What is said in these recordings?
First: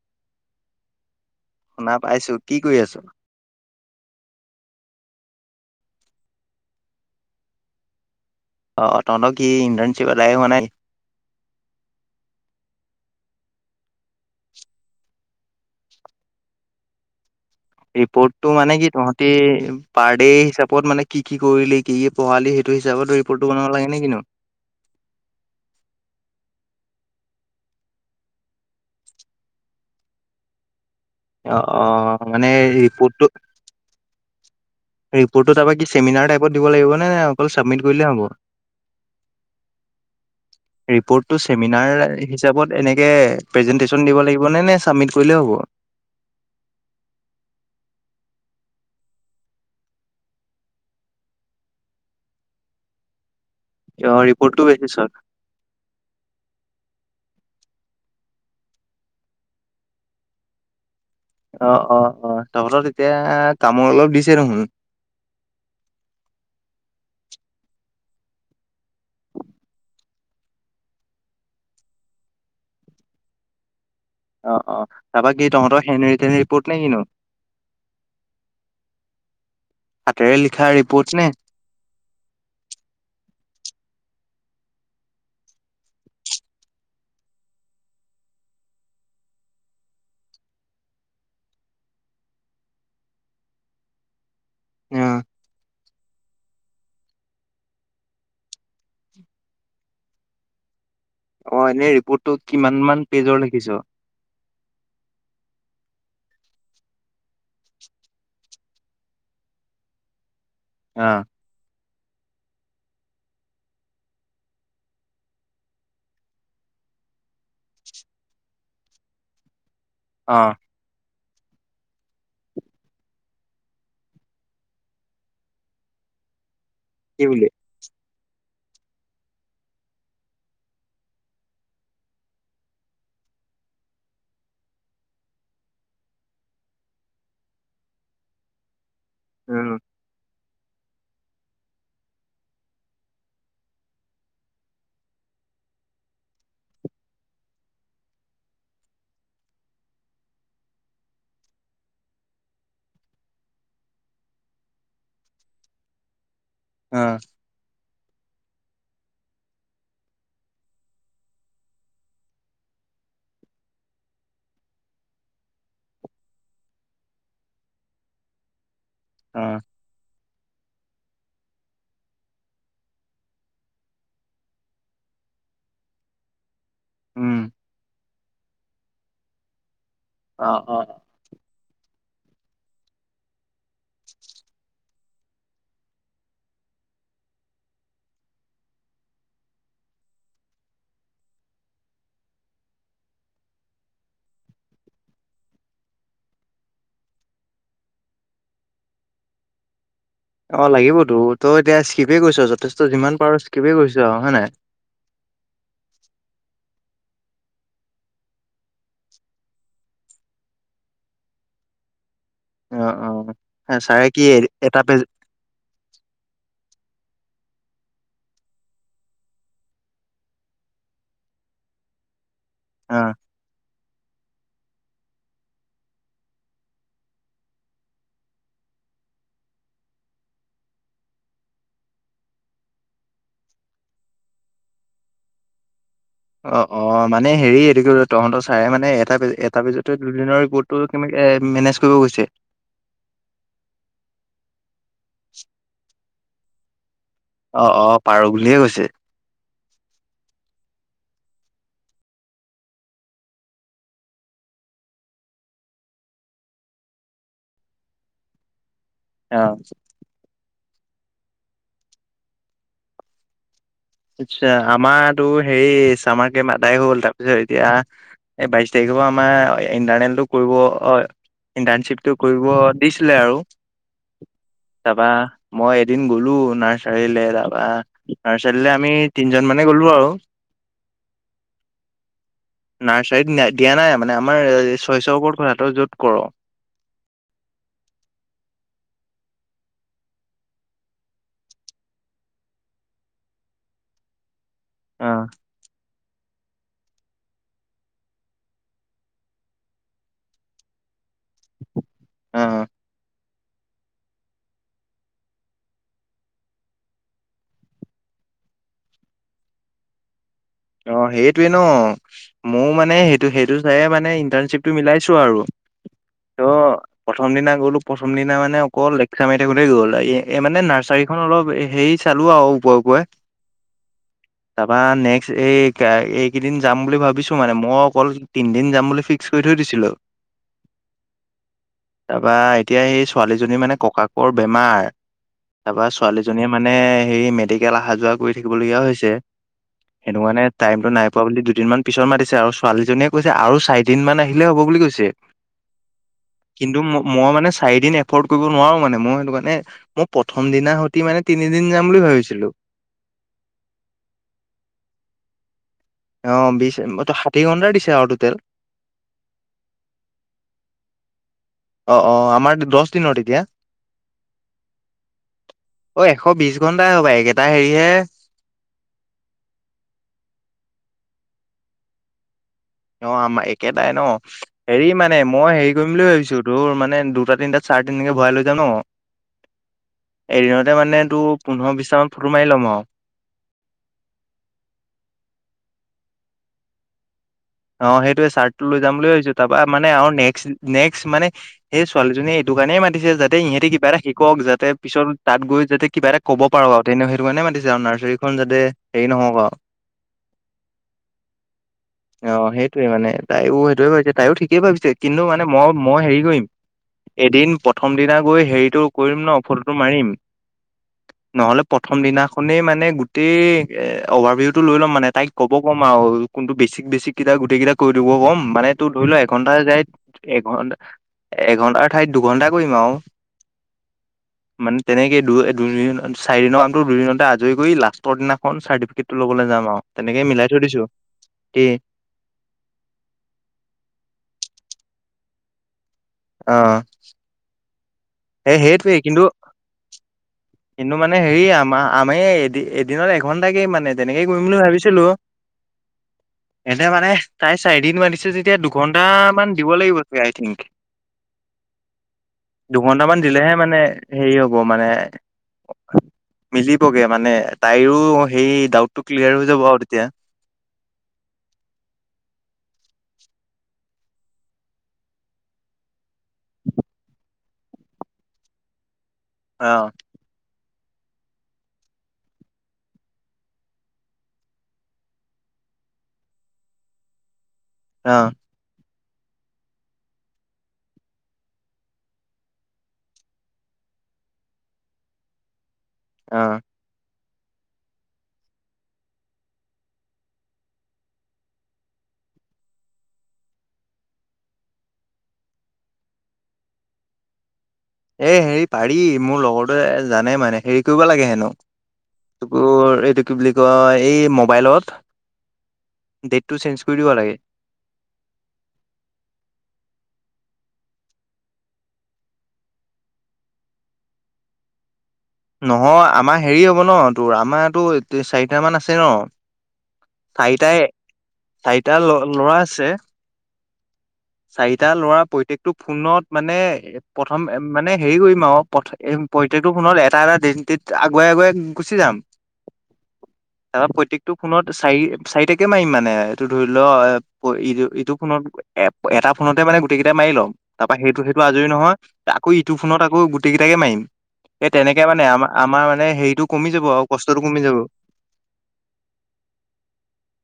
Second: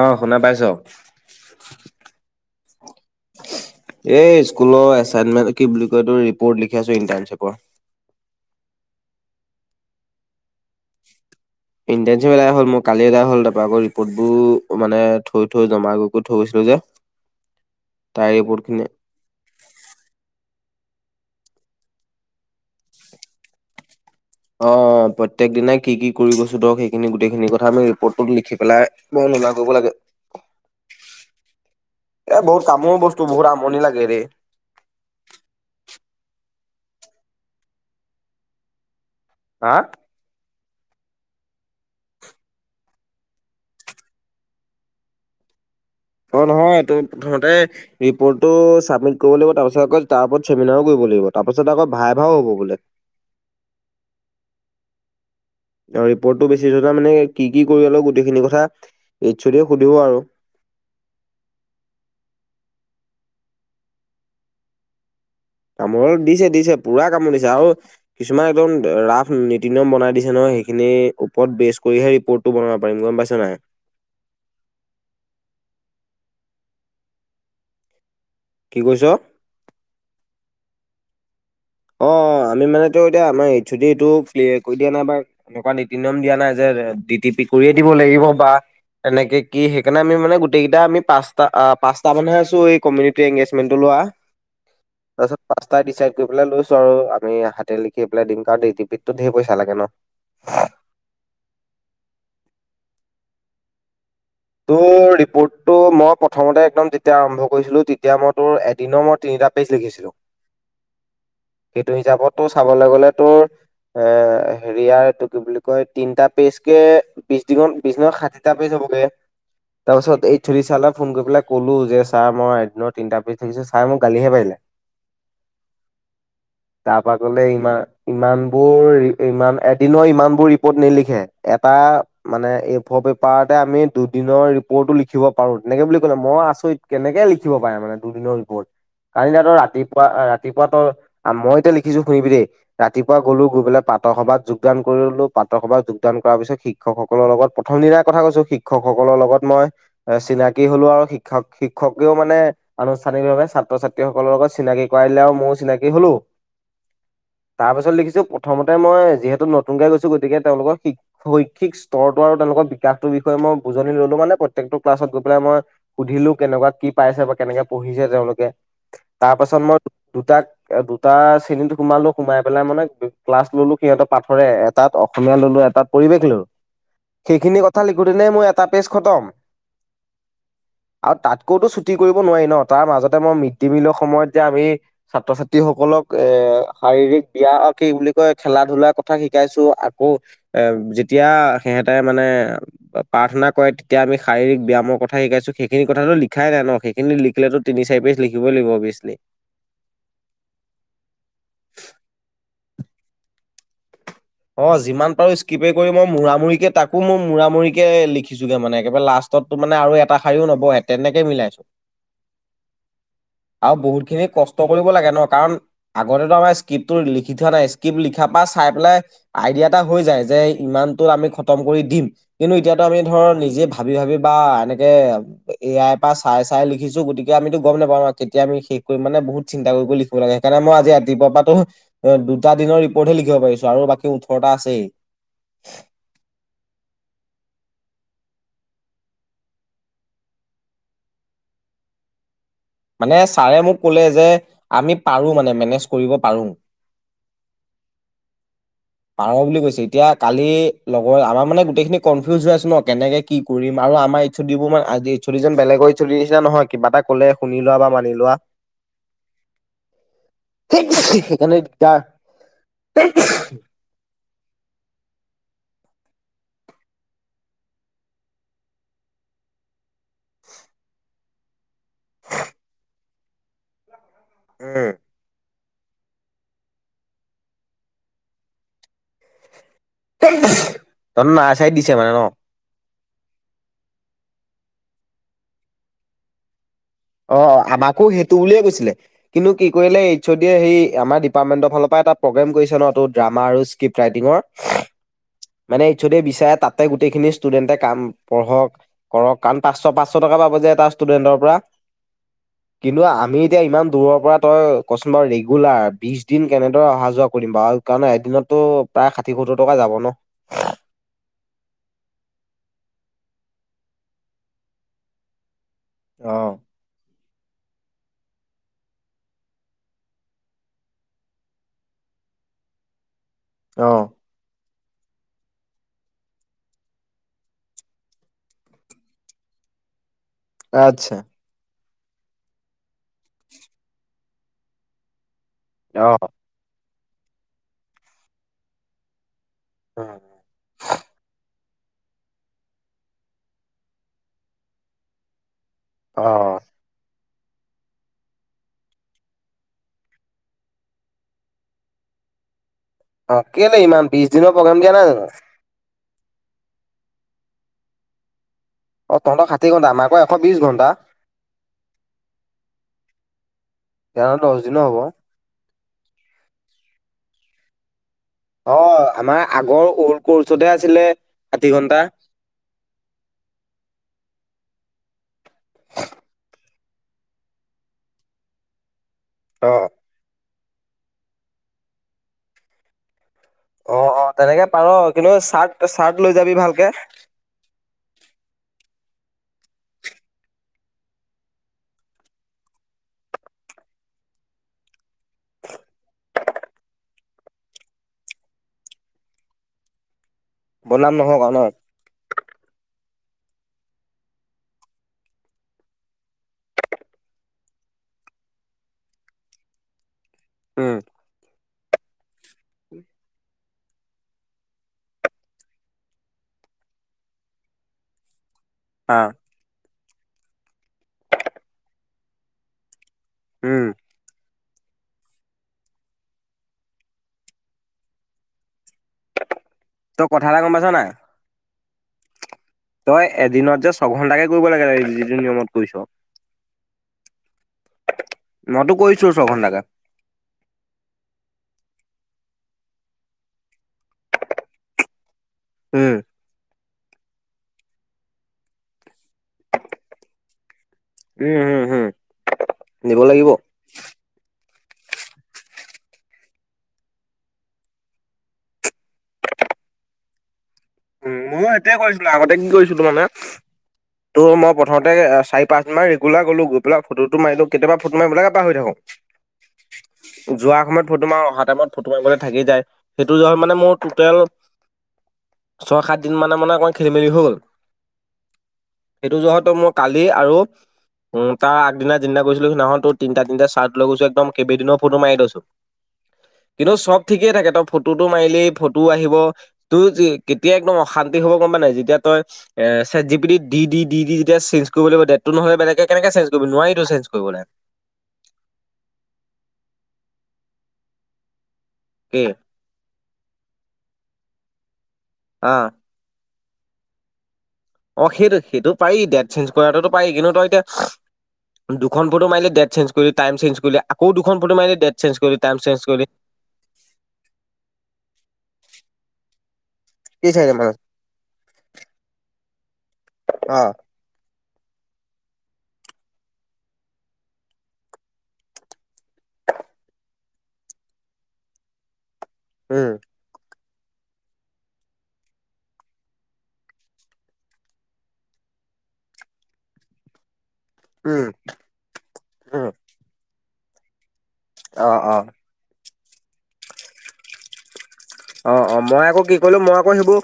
অ', শুনা পাইছ? শুনা পাইছো কি কৰি আছ? এই স্কুলৰ এছাইনমেণ্ট, কি বুলি কয় ৰিপৰ্ট লিখি আছো ইটাৰশ্বিপৰ। অ', তহঁতৰ কি ইন্ধাৰনশিপ এদায় হোৱা নাই? ইণ্টেনশপ এদাই হ'ল, মোৰ কালি এদাই হ'ল। তাৰপৰা আকৌ ৰিপৰ্ট বোৰ মানে থৈ থৈ জমা কৰি কৰি থৈ গৈছিলো যে। তাৰে ৰিপৰ্টটো ৰিপৰ্ট মানে খিনি কি তহঁতি পাৰ দে হিচাপত মানে কি কি কৰিল কি পঢ়ালি সেইটো হিচত ৰিপৰ্টো বনাব লাগেনে কিনো? অ', প্ৰত্যেক দিনা কি কি কৰি গৈছো ধৰক সেইখিনি গোটেইখিনি কথা আমি ৰিপৰ্টত লিখি পেলাই [unintelligible] কৰিব লাগে। অ অ এ মানে বহুত কামোৰৰ ৰিপৰ্টটো বস্তু, বহুত আমনি লাগে ৰে। ৰিপৰ্টটো তাৰমানে কি চেমিনাৰ টাইপত দিব লাগিব নে, নে অকল ছাবমিট কৰিলেই হ'ব? হা? ৰিপ্ৰটটো চেমিনাৰ হিচাপত এনেকে প্ৰেজেণ্টেছন দিব লাগিব নে চাবমিট কৰিলেও হব? হ'ব? অ', নহয় তই প্ৰথমতে ৰিপৰ্টটো চাবমিট কৰিব লাগিব, তাৰপিছত আকৌ তাৰ ওপৰত চেমিনাৰও কৰিব লাগিব। তাৰ পাছত আকৌ ভাইভা হ'ব বোলে। অ', ৰিপৰ্টটো লেখিছ। আৰু ৰিপৰ্টটো বেছি মানে কি কি কৰিব লাগিব গোটেইখিনি কথা এইছ ও দি য়ে সুধিব আৰু। অ', অ', অ', তহঁতৰ তেতিয়া কামোৰ অলপ দিছে দেখুন। কামোৰ অলপ দিছে দিছে পুৰা কামোৰ দিছে আৰু কিছুমান একদম ৰাফ নীতি-নিয়ম বনাই দিছে নহয়। সেইখিনি ওপৰত বেচ কৰিহে ৰিপৰ্টটো বনাব পাৰিম গম পাইছা নে নাই। অ', অ', তাৰপা কি তহঁতৰ হেণ্ডৰিত্তেণ ৰিপৰ্ট নে কিনো? কি কৈছ? সেয়া ৰিপোৰ্টচ নে? অ, অ, আমি মানে তোৰ এতিয়া, আমাৰ এইছ অ' দি য়েটো ক্লেয়াৰ কৰি দিয়া নাই বা এনেকুৱা নীতি-নিয়ম দিয়া নাই যে ডি টি পি কৰি দিব লাগিব বা এনেকে কি সেইকাৰণে আমি মানে গোটেইকেইটা আমি পাঁচটা, পাঁচটা মান আছো, এই কমিউনিতি এংগেজমেন্তটোৰ লগত। অ পা- তাৰপিছত পাঁচটাই দিচাইড কৰি পেলাই লৈছো। আৰু আমি হাতে লিখি পেলাই দিম, কাৰণ ডি টি পিটো ধেৰ পইচা লাগে ন। অ', এনেই ৰিপৰ্টটো কিমান মান পেজৰ লিখিছ? তোৰ ৰিপৰ্টটো মই প্ৰথমতে একদম যেতিয়া আৰম্ভ কৰিছিলো তেতিয়া মই তোৰ এদিনৰ মই তিনি টা পেজ লিখিছিলো। অহ। সেইটো হিচাপত তোৰ চাবলৈ গ'লে তোৰ- এ হেৰিয়াৰ এইটো কি বুলি কয় তিনটা পেজ কে বিশ দিনত, বিশ দিনৰ ষাঠিটা পেজ হব। ব গে। তাৰ পিছত এইচ অ' দি চাৰলে ফোন কৰি পেলাই ক'লো যে- ছাৰ, মই এদিনত তিনটা পেজ লিখিছোঁ, ছাৰে মোক গালিহে পাৰিলে। [inaudible] তাৰপৰা ক'লে বুলি ইমান ইমান বোৰ, ইমান এদিনত ইমান বোৰ ৰিপৰ্ট নিলিখে, এটা মানে এই পেপাৰতে আমি দুদিনৰ ৰিপৰ্টটো লিখিব পাৰো, তেনেকে বুলি ক'লে। মই আচৰিত, কেনেকে লিখিব পাৰে মানে দুদিনৰ ৰিপৰ্ট। কাইলে আৰু উম ৰাতিপুৱা ৰা- ৰাতিপুৱা তোৰ, মই এতিয়া লিখিছো শুনিবি দেই, ৰাতিপুৱা গ'লো, গৈ পেলাই প্ৰাত সভাত যোগদান কৰি ল'লো প্ৰাত সভাত যোগান কৰাৰ পিছত, শিক্ষকসকলৰ লগত প্ৰথম দিনাৰ কথা কৈছো, শিক শিক্ষকসকলৰ লগত মই চিনাকি হ'লো আৰু শিক্ষক- শিক্ষকেও মানে আনুষ্ঠানিকভাৱে ছা ছাত্ৰ-ছাত্ৰীসকলৰ লগত চিনাকি কৰাই দিলে আৰু ময়ো চিনাকি হ'লো, অ তাৰ পিছত লিখিছো প্ৰথমতে, মই যিহেতু নতুনকৈ গৈছো গতিকে, তেওঁলোকৰ শৈক্ষিক স্তৰটো আৰু তেওঁলোকৰ বিকাশটোৰ প্ৰথমে মই বুজনি ল'লো, মানে প্ৰত্যেকটো ক্লাছত গৈ পেলাই মই সুধিলো, কেনেকুৱা কি পাইছে বা কেনেকে পঢ়িছে তেওঁ লোকে। তাৰ পাছত মই দুটাক টাত শ্ৰেণীত সোমালো, সোমাই পেলাই মানে ক্লাছ ল'লো সিহতৰ পাঠৰে, এটাত অসমীয়া ল'লো, এটা খিলো, উম সেইখিনি কথা লিখোতেনেই মোৰ এটা পেজ খটম। অ অ আৰু তাতকৈতো চু তি কৰিব নোৱাৰি ন, তাৰ মাজতে ম মিড দি মিলৰ সময়ত যে আমি ছাত্ৰ - ছাত্ৰীসকলক এ শাৰীৰিক ব্যাম আৰু কি বুলি কয়, খেলা- ধূলাৰ কথা শিকাইছো, আকৌ এ যেতিয়া সিহে তাৰ মানে প্ৰাৰ্থনা কৰে, তেতিয়া আমি শাৰীৰিক ব্যায়ামৰ কথা শিকাইছো, সেইখিনি কথাটো লিখাই নাই ন, সেইখিনি লিখিলেতো তিন চাৰি পেছ লিখিবই লাগিব অবিএছলি। অ লাগিবতো, তই এতিয়া স্কিপে কৰিছ, যথেষ্ট যিমান পাৰো স্কিপ ক অ যিমান পাৰো স্কিপে কৰি মই মূৰা-মুৰি কে তাক কো মোৰ মূৰা মূৰিকে লিখিছোগে মানে, একেবাৰে লাষ্টতো মানে আৰু এটা শাৰীও নবহে, তেনেকে মিলাইছো। অ অ আৰু ছাৰে কি বহুতখিনি কষ্ট এটা কৰিব পেজ লাগে ন, কাৰণ আগতেতো আমাৰ স্কিপ তোৰ লিখি থোৱা নাই, স্কিপ লিখা পা চাই পেলাই আইডিয়া এটা হৈ যায় যে, ইমানতো আমি খতম কৰি দিম, কিন্তু এতিয়াতো অ আমি ধৰ নিজে ভাবি ভাবি বা এনেকে এ আই পা চাই চাই লিখিছো, গতিকে আমিতো গম নোপাওঁ ন, কেতিয়া আমি শেষ কৰিম মানে বহুত চিন্তা কৰি কৰি লিখিব লাগে, সেইকাৰণে মই আজি ৰাতিপুৱা পা তোৰ দুটা দিনৰ ৰিপৰ্ট হে লিখিব পাৰিছো, আৰু বাকী উঠৰটা আছেই। অ অ মানে হেৰি এইটো কি তহঁতৰ চাৰে মানে, এটা পেজ এটা পেজতে দুদিনৰ গোটটো কেনেকে এ মেনেজ কৰিব কৈছে। মানে ছাৰে মোক ক'লে যে, আমি পাৰো মানে মেনেজ কৰিব পাৰো। অ অ পাৰোঁ বুলিহে কৈছে। পাৰ বুলি কৈছে এতিয়া কালি লগৰ আমাৰ মানে গোটেইখিনি কনফিউজ হৈ আছ ন, কেনেকে কি কৰিম আৰু আমাৰ ইচ্ছু দিব মানে আজি ইনচুলিজন বেলেগৰ ইনচুলি নিছিনা নহয়, কিবা এটা ক'লে শুনি লোৱা বা মানি লোৱা। অ। [unintelligible] সেইকাৰণে তাৰ [unintelligible] আচ্ছা। আমাৰো টোৰ হেৰি ছামাৰ কেম্প অদাই হল। তাৰপিছত এতিয়া এই বাইশ তাৰিখ টো আমাৰ ইণ্টাৰনেলটো কৰিব হয় ইণ্টাৰ্ণশ্বিপটো কৰিব দিছিলে আৰু উম তাপা, মই এদিন গ'লো নাৰ্চাৰীলৈ তাৰপা, নাৰ্চাৰী লে, তিনজন মান [unintelligible] নাৰ্চাৰীত দিছে মানে ন'। নাৰ্চাৰীত দিয়া নাই মানে আমাৰ ছয়শৰ ওপৰত কথা তই য'ত কৰ। অ, অ আমাকো সেইটো বুলিয়ে কৈছিলে। কিন্তু কি কৰিলে এইছ দিয়ে সেই আমাৰ ডিপাৰ্টমেন্টৰ ফালৰ পৰা এটা প্ৰগ্ৰেম কৰিছে ন তটো ড্ৰামা আৰু ক্ৰিপ্ট ৰাইটিঙৰ অহ '। মানে এইচ ও দি বিচাৰে তাতে গোটেই খিনি ষ্টুডেন্টে কাম পঢ়ক, কৰক কাৰণ পাছ, পাছ টকা পাব যে এটা ষ্টুডেণ্টৰ পৰা। অ কিন্তু আমি এতিয়া ইমান দূৰৰ পৰা তই কচোন বাৰু ৰেগুলাৰ বিশ দিন কেনেদৰে অহা যোৱা কৰিম বাৰু কাৰণে এদিনততো প্ৰায় ষাঠি, সত্তৰ টকা যাব ন। অ, সেইটোৱে ন, মোৰ মানে সেইটো সেইটো চাই মানে ইণ্টাৰ্ণশ্বিপটো মিলাইছো আৰু। ত অ', প্ৰথম দিনা গ'লো প্ৰথম দিনা মানে অকল লেকচা মাৰি থাকোতে গ'ল। মানে নাৰ্চাৰীখন অলপ হেৰি চালো চালো আৰু উপৰে, উপৰি। আহ'। তাৰপা নে এই এইকেইদিন যাম বুলি ভাবিছো মানে মই অকল তিনদিন যাম বুলি ফিক্স কৰি থৈ দিছিলোঁ। আত্ছা তাৰপৰা এতিয়া সেই ছোৱালীজনী মানে ককাকৰ বেমাৰ। তাৰাপৰা অ', ছোৱালীজনীয়ে মানে সেই মেডিকেল অহা যোৱা কৰি থাকিবলগীয়া হৈছে। সেনে মানে টাইমটো নাই পোৱা বুলি দুদিনমান পিছত মাতিছে আৰু ছোৱালীজনীয়ে কৈছে আৰু চাৰিদিন মান আহিলে হ'ব বুলি কৈছে। অ', কিন্তু মই মানে, চাৰি দিন এফৰ্ড কৰিব নোৱাৰোঁ মানে মই সেইটো মানে মই প্ৰথম দিনা সতি মানে তিনিদিন যাম বুলি ভাবিছিলোঁ। অ কেলে ইমান বিশ দিনৰ প্ৰগ্ৰাম দিয়া নাই জানো? অ বিশ ষাঠি ঘণ্টা দিছে আৰু টোটেল। অ তহঁতৰ ষাঠি ঘণ্টা, আমাৰাকৈ এশ বিশ ঘণ্টা। অ অ আমাৰ দহ দিনৰ এতিয়া। সিহঁতৰ দহ দিনৰ হ'ব। অ এশ বিশ ঘণ্টাই হ'বা এইকেইটা হেৰিহে। অ আমাৰ আগৰ ওল্ড কৰ্চতহে আছিলে ষাঠি ঘন্টা। অ আমাৰ একেটাই ন হেৰি মানে মই হেৰি কৰিম বুলি ভাবিছোঁ তোৰ মানে দুটা তিনিটাত। চাৰ্টিনকে ভয় লৈ যায় ন? অ এদিনতে মানে তোৰ পোন্ধৰ বিশটামান ফটো মাৰি ল'ম আৰু। অ অ তেনেকে পাৰ কিন্তু চাৰ্ট চাৰ্ট লৈ যাবি ভালকে। অ সেইটোয়ে চাৰ্টটো লৈ যাম বুলি ভাবিছো তাপা মানে আৰু নেক্স নেক্স মানে সেই ছোৱালীজনীয়ে এইটো। দোকানে মাতিছে যাতে ইহঁতে কিবা এটা শিকক যাতে পিছত তাত গৈ যাতে কিবা এটা কব পাৰক আৰু তেনেও সেইটো কাৰণে দি আৰু নাৰ্চাৰীখন যাতে হেৰি নহওক আৰু। বনাম নহওক আনক। অ সেইটোৱে মানে তাইয়ো সেইটোয়ে ভাবিছে তাইয়ো ঠিকেই ভাবিছে কিন্তু মানে মই মই হেৰি কৰিম, এদিন প্ৰথম দিন গৈ হেৰিটো কৰিম ন ফটোটো মাৰিম। উম, নহ'লে প্ৰথম দিনা। নেই মানে গোটেই এ অভাৰভিউতটো লৈ ল'ম মানে তাইক ক'ব ক'ম আৰু কোনটো বেছিক বেছিক কেইটা গোটেই কেইটা কৰি দিব ক'ম মানে তোৰ ধৰি ল অ', এঘন্টা যাই এঘটা, এঘণ্টাৰ ঠাইত দুঘন্টা কৰিম আৰু। উম। মানে তেনেকে দুই দুিন চাৰি দিনৰ কামতো দুদিনতে আজৰি কৰি লাষ্টৰ দিনাখন চাৰ্টিফিকেট টো ল'বলৈ যাম আৰু তই তেনেকে কথা মিলাই এটা থৈ গম পাইছ দিছো। নাই? কি তই এদিনত যে ছঘন্টাকে কৰিব লাগে যিটো নিয়মত কৰিছ। আহ, মইতো কৰিছো ছঘন্টা কাম, কিন্তু মানে হেৰি আম আমি এদ এদিনত এঘন্টাকে মানে তেনেকেই কৰিম বুলি ভাবিছিলো। উম এতিয়া মানে। তাই চাৰিদিন মতিছে যেতিয়া দুঘন্টা মান দিব লাগিব চাগে আই থিংক, উম হম হম দুঘন্টামান দিব লাগিব দিলেহে মানে হেৰি হ'ব মানে, [unintelligible] মিলিবগে মানে তাইৰো সেই ডাউটটো ক্লিয়াৰ হৈ যাব আৰু তেতিয়া। উম ময়ো সেইটয়ে কৰিছিলো, আগতে এদিন কৰিছিলো মানে। ত' মই প্ৰথমতে চাৰি পাঁচ দিন মান ৰেগুলাৰ গ'লো, গৈ পেলাই ফটো মাৰিলো, কেতিয়াবা ফটো মাৰিবলৈকে পাহৰি থাকো। অহ। যোৱাৰ সময়ত ফটো মাৰো অহা টাইমত ফটো মাৰিবলৈ থাকি যায়। সেইটো [unintelligible] মানে মোৰ টোটেল [unintelligible] ছয় সাত দিন মানৰ মানে অকণমান খেলি মেলি হৈ গল। অহ। সেইটো [unintelligible] মোৰ কালি আৰু উম, তাৰ আগদিনা চিদিনা কৰিছিলো সদিনাখন তোৰ তিনিটা তিনিটা চাৰ্ট লৈ গৈছো, একদম কেইবিদিনৰ ফটো মাৰি থৈছো। অ', কিন্তু চব ঠিকেই থাকে তই ফটোটো মাৰিলেই ফটো আহিব তোৰ কেতিয়া একদম অশান্তি হব গম পা নাই, যেতিয়া তই এ চেত জি পি তিক ডি ডি ডি ডি যেতিয়া চেঞ্জ কৰিব লাগিব দে ত নহলে বেলেগে কেনেকে চে্জ কৰিব? নোৱাৰি চেঞ্ কৰিবলৈ। এ হেৰি পাৰি মোৰ লগৰটোৱে জানে মানে হেৰি কৰিব লাগে হেনো কি এই এইটো কি বুলি কয় এই মোবাইলত অহ। টো চেঞজ কৰি দিব লাগে। অ', সেইটো সেইটো পাৰি ডেট চেঞ্জ কৰাটোতো পাৰি, কিন্তু তই এতিয়া দুখন ফটো মাৰিলে ডেট চেঞ্ কৰিলেটাইম চেঞ্জ কৰিলে আকৌ দুখন ফটো মাৰিলে ডেট চেঞ্জ কৰিলি টাইম চেঞ্জ নহয় কৰিলি আমাৰ হেৰি হ'ব ন, তোৰ আমাৰো চাৰিট মান আছে ন? কি চাৰিটা চাৰিটাই, মান আছে। চাৰিটা ল, লৰা আছে। অ চাৰিটা ল'ৰা প্ৰত্যেকটো ফোনত মানে প্ৰথম মানে হেৰি কৰিম আৰু গেটো ফোনত এটা এটা দিন তত আগুৱাই আগুৱাই গুচি যাম উম। তাৰপৰা প্ৰত্যেকটো ফোনত চাৰি চাৰিটাকে মাৰিম মানে এইটো ধৰি লোৱা ই ইটো ফোনত এ এটা ফোনতে মানে গোটেই কেইটা মাৰি ল'ম তাৰ পৰা সেইটো সেইটো উম আজৰি নহয় আকৌ ইটো উম ফোনত আকৌ গোটেইকেইটাকে মাৰিম। এই তেনেকে অ মানে অ আমাৰ আমাৰ মানে হেৰিটো কমি যাব আৰু কষ্টতটো কমি যাব। অ', অ', মই আকৌ কি কৰিলো মই আকৌ সেইবোৰ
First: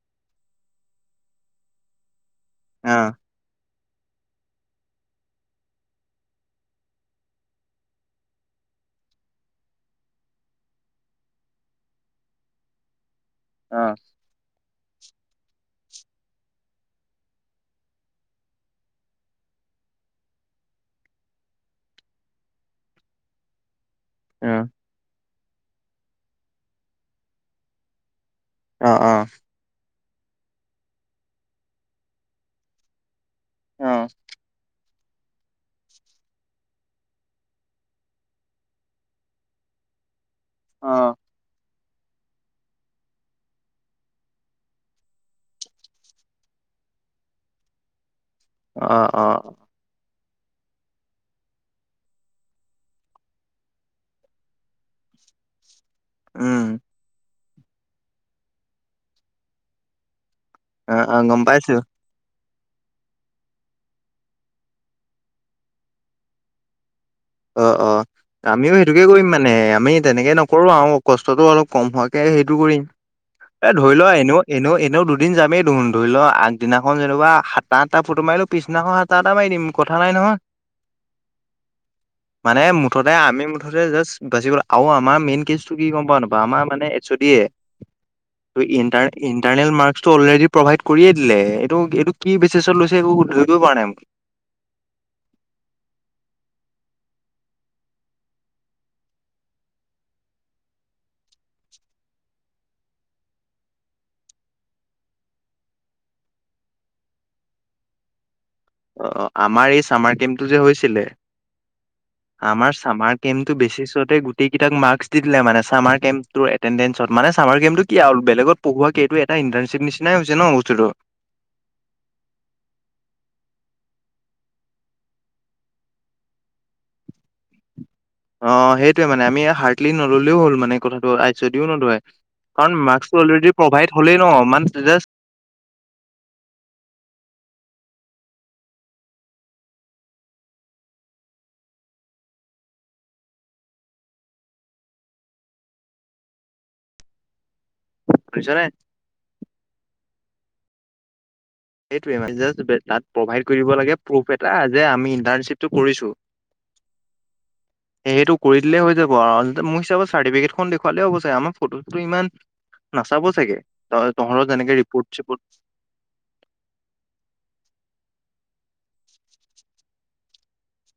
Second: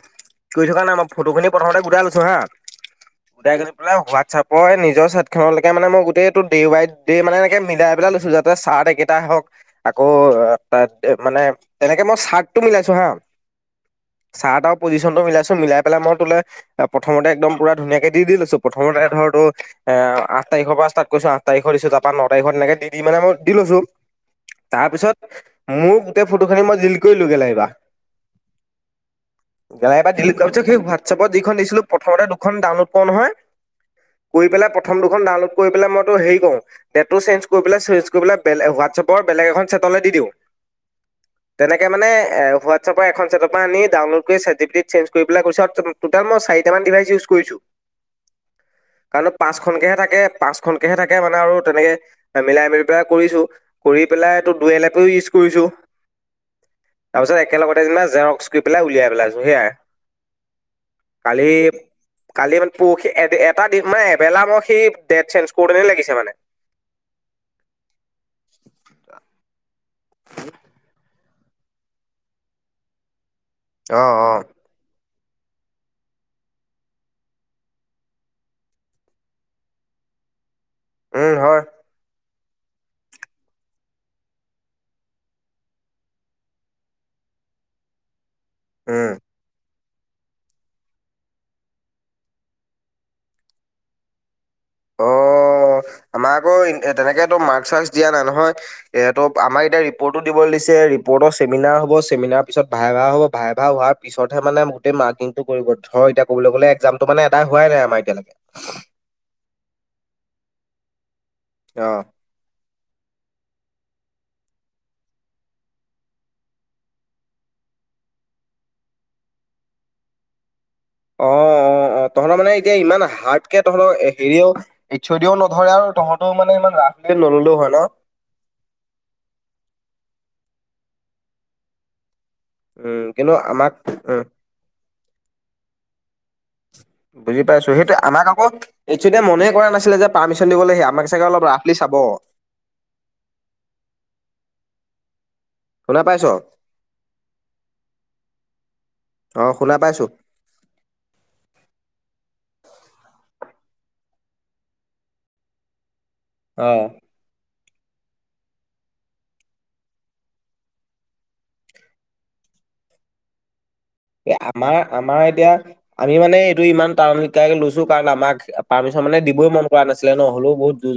কৰি থকা নাই মই ফটো খিনি প্ৰথমতে গোটাই লৈছো হা অহ হোৱাটছএপৰ নিজৰ চাইট খনৰলৈকে মে মই গোটেই এইটো ডে ৱাই ডে মানে এনেকে মিলাই পেলাই লৈছো যাতে চ ত একেইটাই হওঁক, আকৌ তাত মানে তেনেকে মই চাৰ্টটো মিলাইছো হা অহ। ত পজিচ্যনটো মিলাইছো মিলাই পেলাই মই তোলে প্ৰথমতে একদম পুৰা ধুনীয়াকে দি দি লৈছো প্ৰথমতে ধৰ তো অ', আঠ তাৰিখৰ পৰা ষ্টাৰ্ট কৰিছো আঠ তাৰিখৰ দিছো তাৰপৰা ন তাৰিখত তেনেকে দি দি মান মই দি লৈছো। তাৰপিছত মোৰ গোটেই ফটোখিনি মই জিল্ কৰিলো [unintelligible] এইবাৰ। অ', অ, [unintelligible] ডিলিট কৰা পিছত সেই হোৱাটছএপত যিখন দিছিলোঁ প্ৰথমতে দুখন ডাউনলোড কৰো নহয়। কৰি পেলাই প [unintelligible] দুখন ডাউনলোড কৰি পেলাই মই তোৰ হেৰি কৰোঁ, ডেটটো চেন্স কৰিপেলাই চেন্স কৰিপেলাই হোৱাটচেপৰ বেলেগ এখন চে [unintelligible] দি দিওঁ। অ', তেতিয়া মানে হোৱাটচেপৰ এখন ছেটৰ পৰা আনি ডাউনলোড কৰি চেত জিপি টিত চেঞ্জ কৰি পেলাই কৰি চাওঁ টোটেল মই চাৰিটা মান ডিভাইজ উছ কৰিছো। [unintelligible] অ অ কাৰণ পাঁচখনকেহে থাকে। পাঁচ খনকেহে থাকে মানে আৰু তেনেকে মিলাই মিলি পেলাই কৰিছো, কৰি পেলাইটো দুই এ লপেও ইজ কৰি [unintelligible] উম। তাৰপিছত একেলগতে যুনা জেৰক্স কৰি পেলাই উলিয়াই পেলাইছো সেয়াই অ', অ, গম কালি পাইছোঁ। কালি মান পৰখি এট-এটা [unintelligible] মানে এবেলা মই সেই ডেট চেঞ্জ কৰোতেনে লাগিছে মানে। অ', অ, আমিও সেইটোকে কৰিম মানে আমি তেনেকে নকৰোঁ আউ। কষ্টটো অলপ কম হোৱাকে সেইটো কৰিম, এ ধৰি লোৱা অ', অ', এনেও-এনেও-এনেও দু দুদিন যামেই দুখোন ধৰি লও আগদিনাখন যেনেকুৱা সাতটা আঠটা ফটো মাৰিলোঁ পিছদিনাখন সাতটা আঠা মাৰি দিম কথা নাই ন'। [unintelligible] উম, হয়। মানে মুঠতে আমি মুঠতে জাষ্ট বাচি গ'ল আৰু আমাৰ মেইন কেচটো কি গম পাওঁ নে আমাৰ মানে এইজ অ' ডিয়ে তোৰ উম। ইণ্টাৰ-ইণ্টাৰনেল মাৰ্ক [unintelligible] অলৰেডি প্ৰভাইড কৰিয়ে দিলে এইটো এইটো কি বেচিছত লৈছে একো ধৰিবই পৰা নাই। অ', অ', আমাক আকৌ তেনেকে মাৰ্ক- চাৰ্চ দিয়া নাই নহয়, এ ত' আমাক এতিয়া ৰিপটো দিব পিছে ৰিপতৰ চেমিনাৰ হ'ব চেমিনাৰ পিচত ভাইভা হ'ব ভাইভা হোৱাৰ পিছতহে মানে গোতেই মাৰ্কিংটো ৰিব ধৰ এতিয়া কবলৈ গলে একজামটো মানে এটা হোৱাই নাই আমাৰ এতিয়ালৈকে। অ আমাৰ কেমটো যে হৈছিলে, অ'। আমাৰ চামাৰ কেমটো বেচিছতে গোটেই কিতাক মাৰ্কচ দি দিলে মানে চামাৰ কেম্পটো এতেনন্দেন্সত মানে চামাৰ কেম্পটো কি আও বেলেগত পঢ়ুৱাকে এইটো এটা ইণ্টাৰ্ণচিপ নিচিনাই হৈছে ন বস্তুটো। অ অ অ। তহঁতৰ মানে এতিয়া ইমান হাৰ্ড কে তহঁতৰ হেৰিও এইচ অ দিও নধৰে আৰু তহঁতও মানে ইমান ৰাস নললো হয় ন। অ সেইটোৱে মানে আমি হাৰ্ডলি নললেও হ'ল মানে কথাটো এইচ অ দিও নধৰে। কাৰণ উম, মাস্কটো কিন্তু অলৰেদি আমাক প্ৰভাইড হ'লেই উম, ন মান জাষ্ট বুজি পাইছো সেইটো আমাক আকৌ এইচ অ দিও মনেই কৰা নাছিলে যে পাৰ্মিশন দিবলৈহে আমাক চাগে অলপ ৰাফলি চা হব। শুনা পাইছ, বুজিছানে অহ শুনা পাইছো। এইটোৱে মানে, জাষ্ট তাত প্ৰভাইড কৰি দিব লাগে প্ৰুফ এটা, যে আমি ইন্তৰ্ণশিপটো কৰিছো। অ। সেই সেইটো কৰি দিলেই হৈ যাব আৰু মোৰ হিচাপত চাৰ্টিফিকেটখন দেখুৱালে হ'ব চাগে আমাৰ ফটোটো ইমান নাচাব চাগে। এ তহঁতৰ যেনেকে আমাৰ ৰিপৰ্ট আমাৰ চিপৰ্ট এতিয়া আমি মানে এইটো ইমান [unintelligible] লৈছো কাৰণ আমাক পাৰ্মিশন মানে দিবই মন কৰা নাে ন হলেও বহুত যু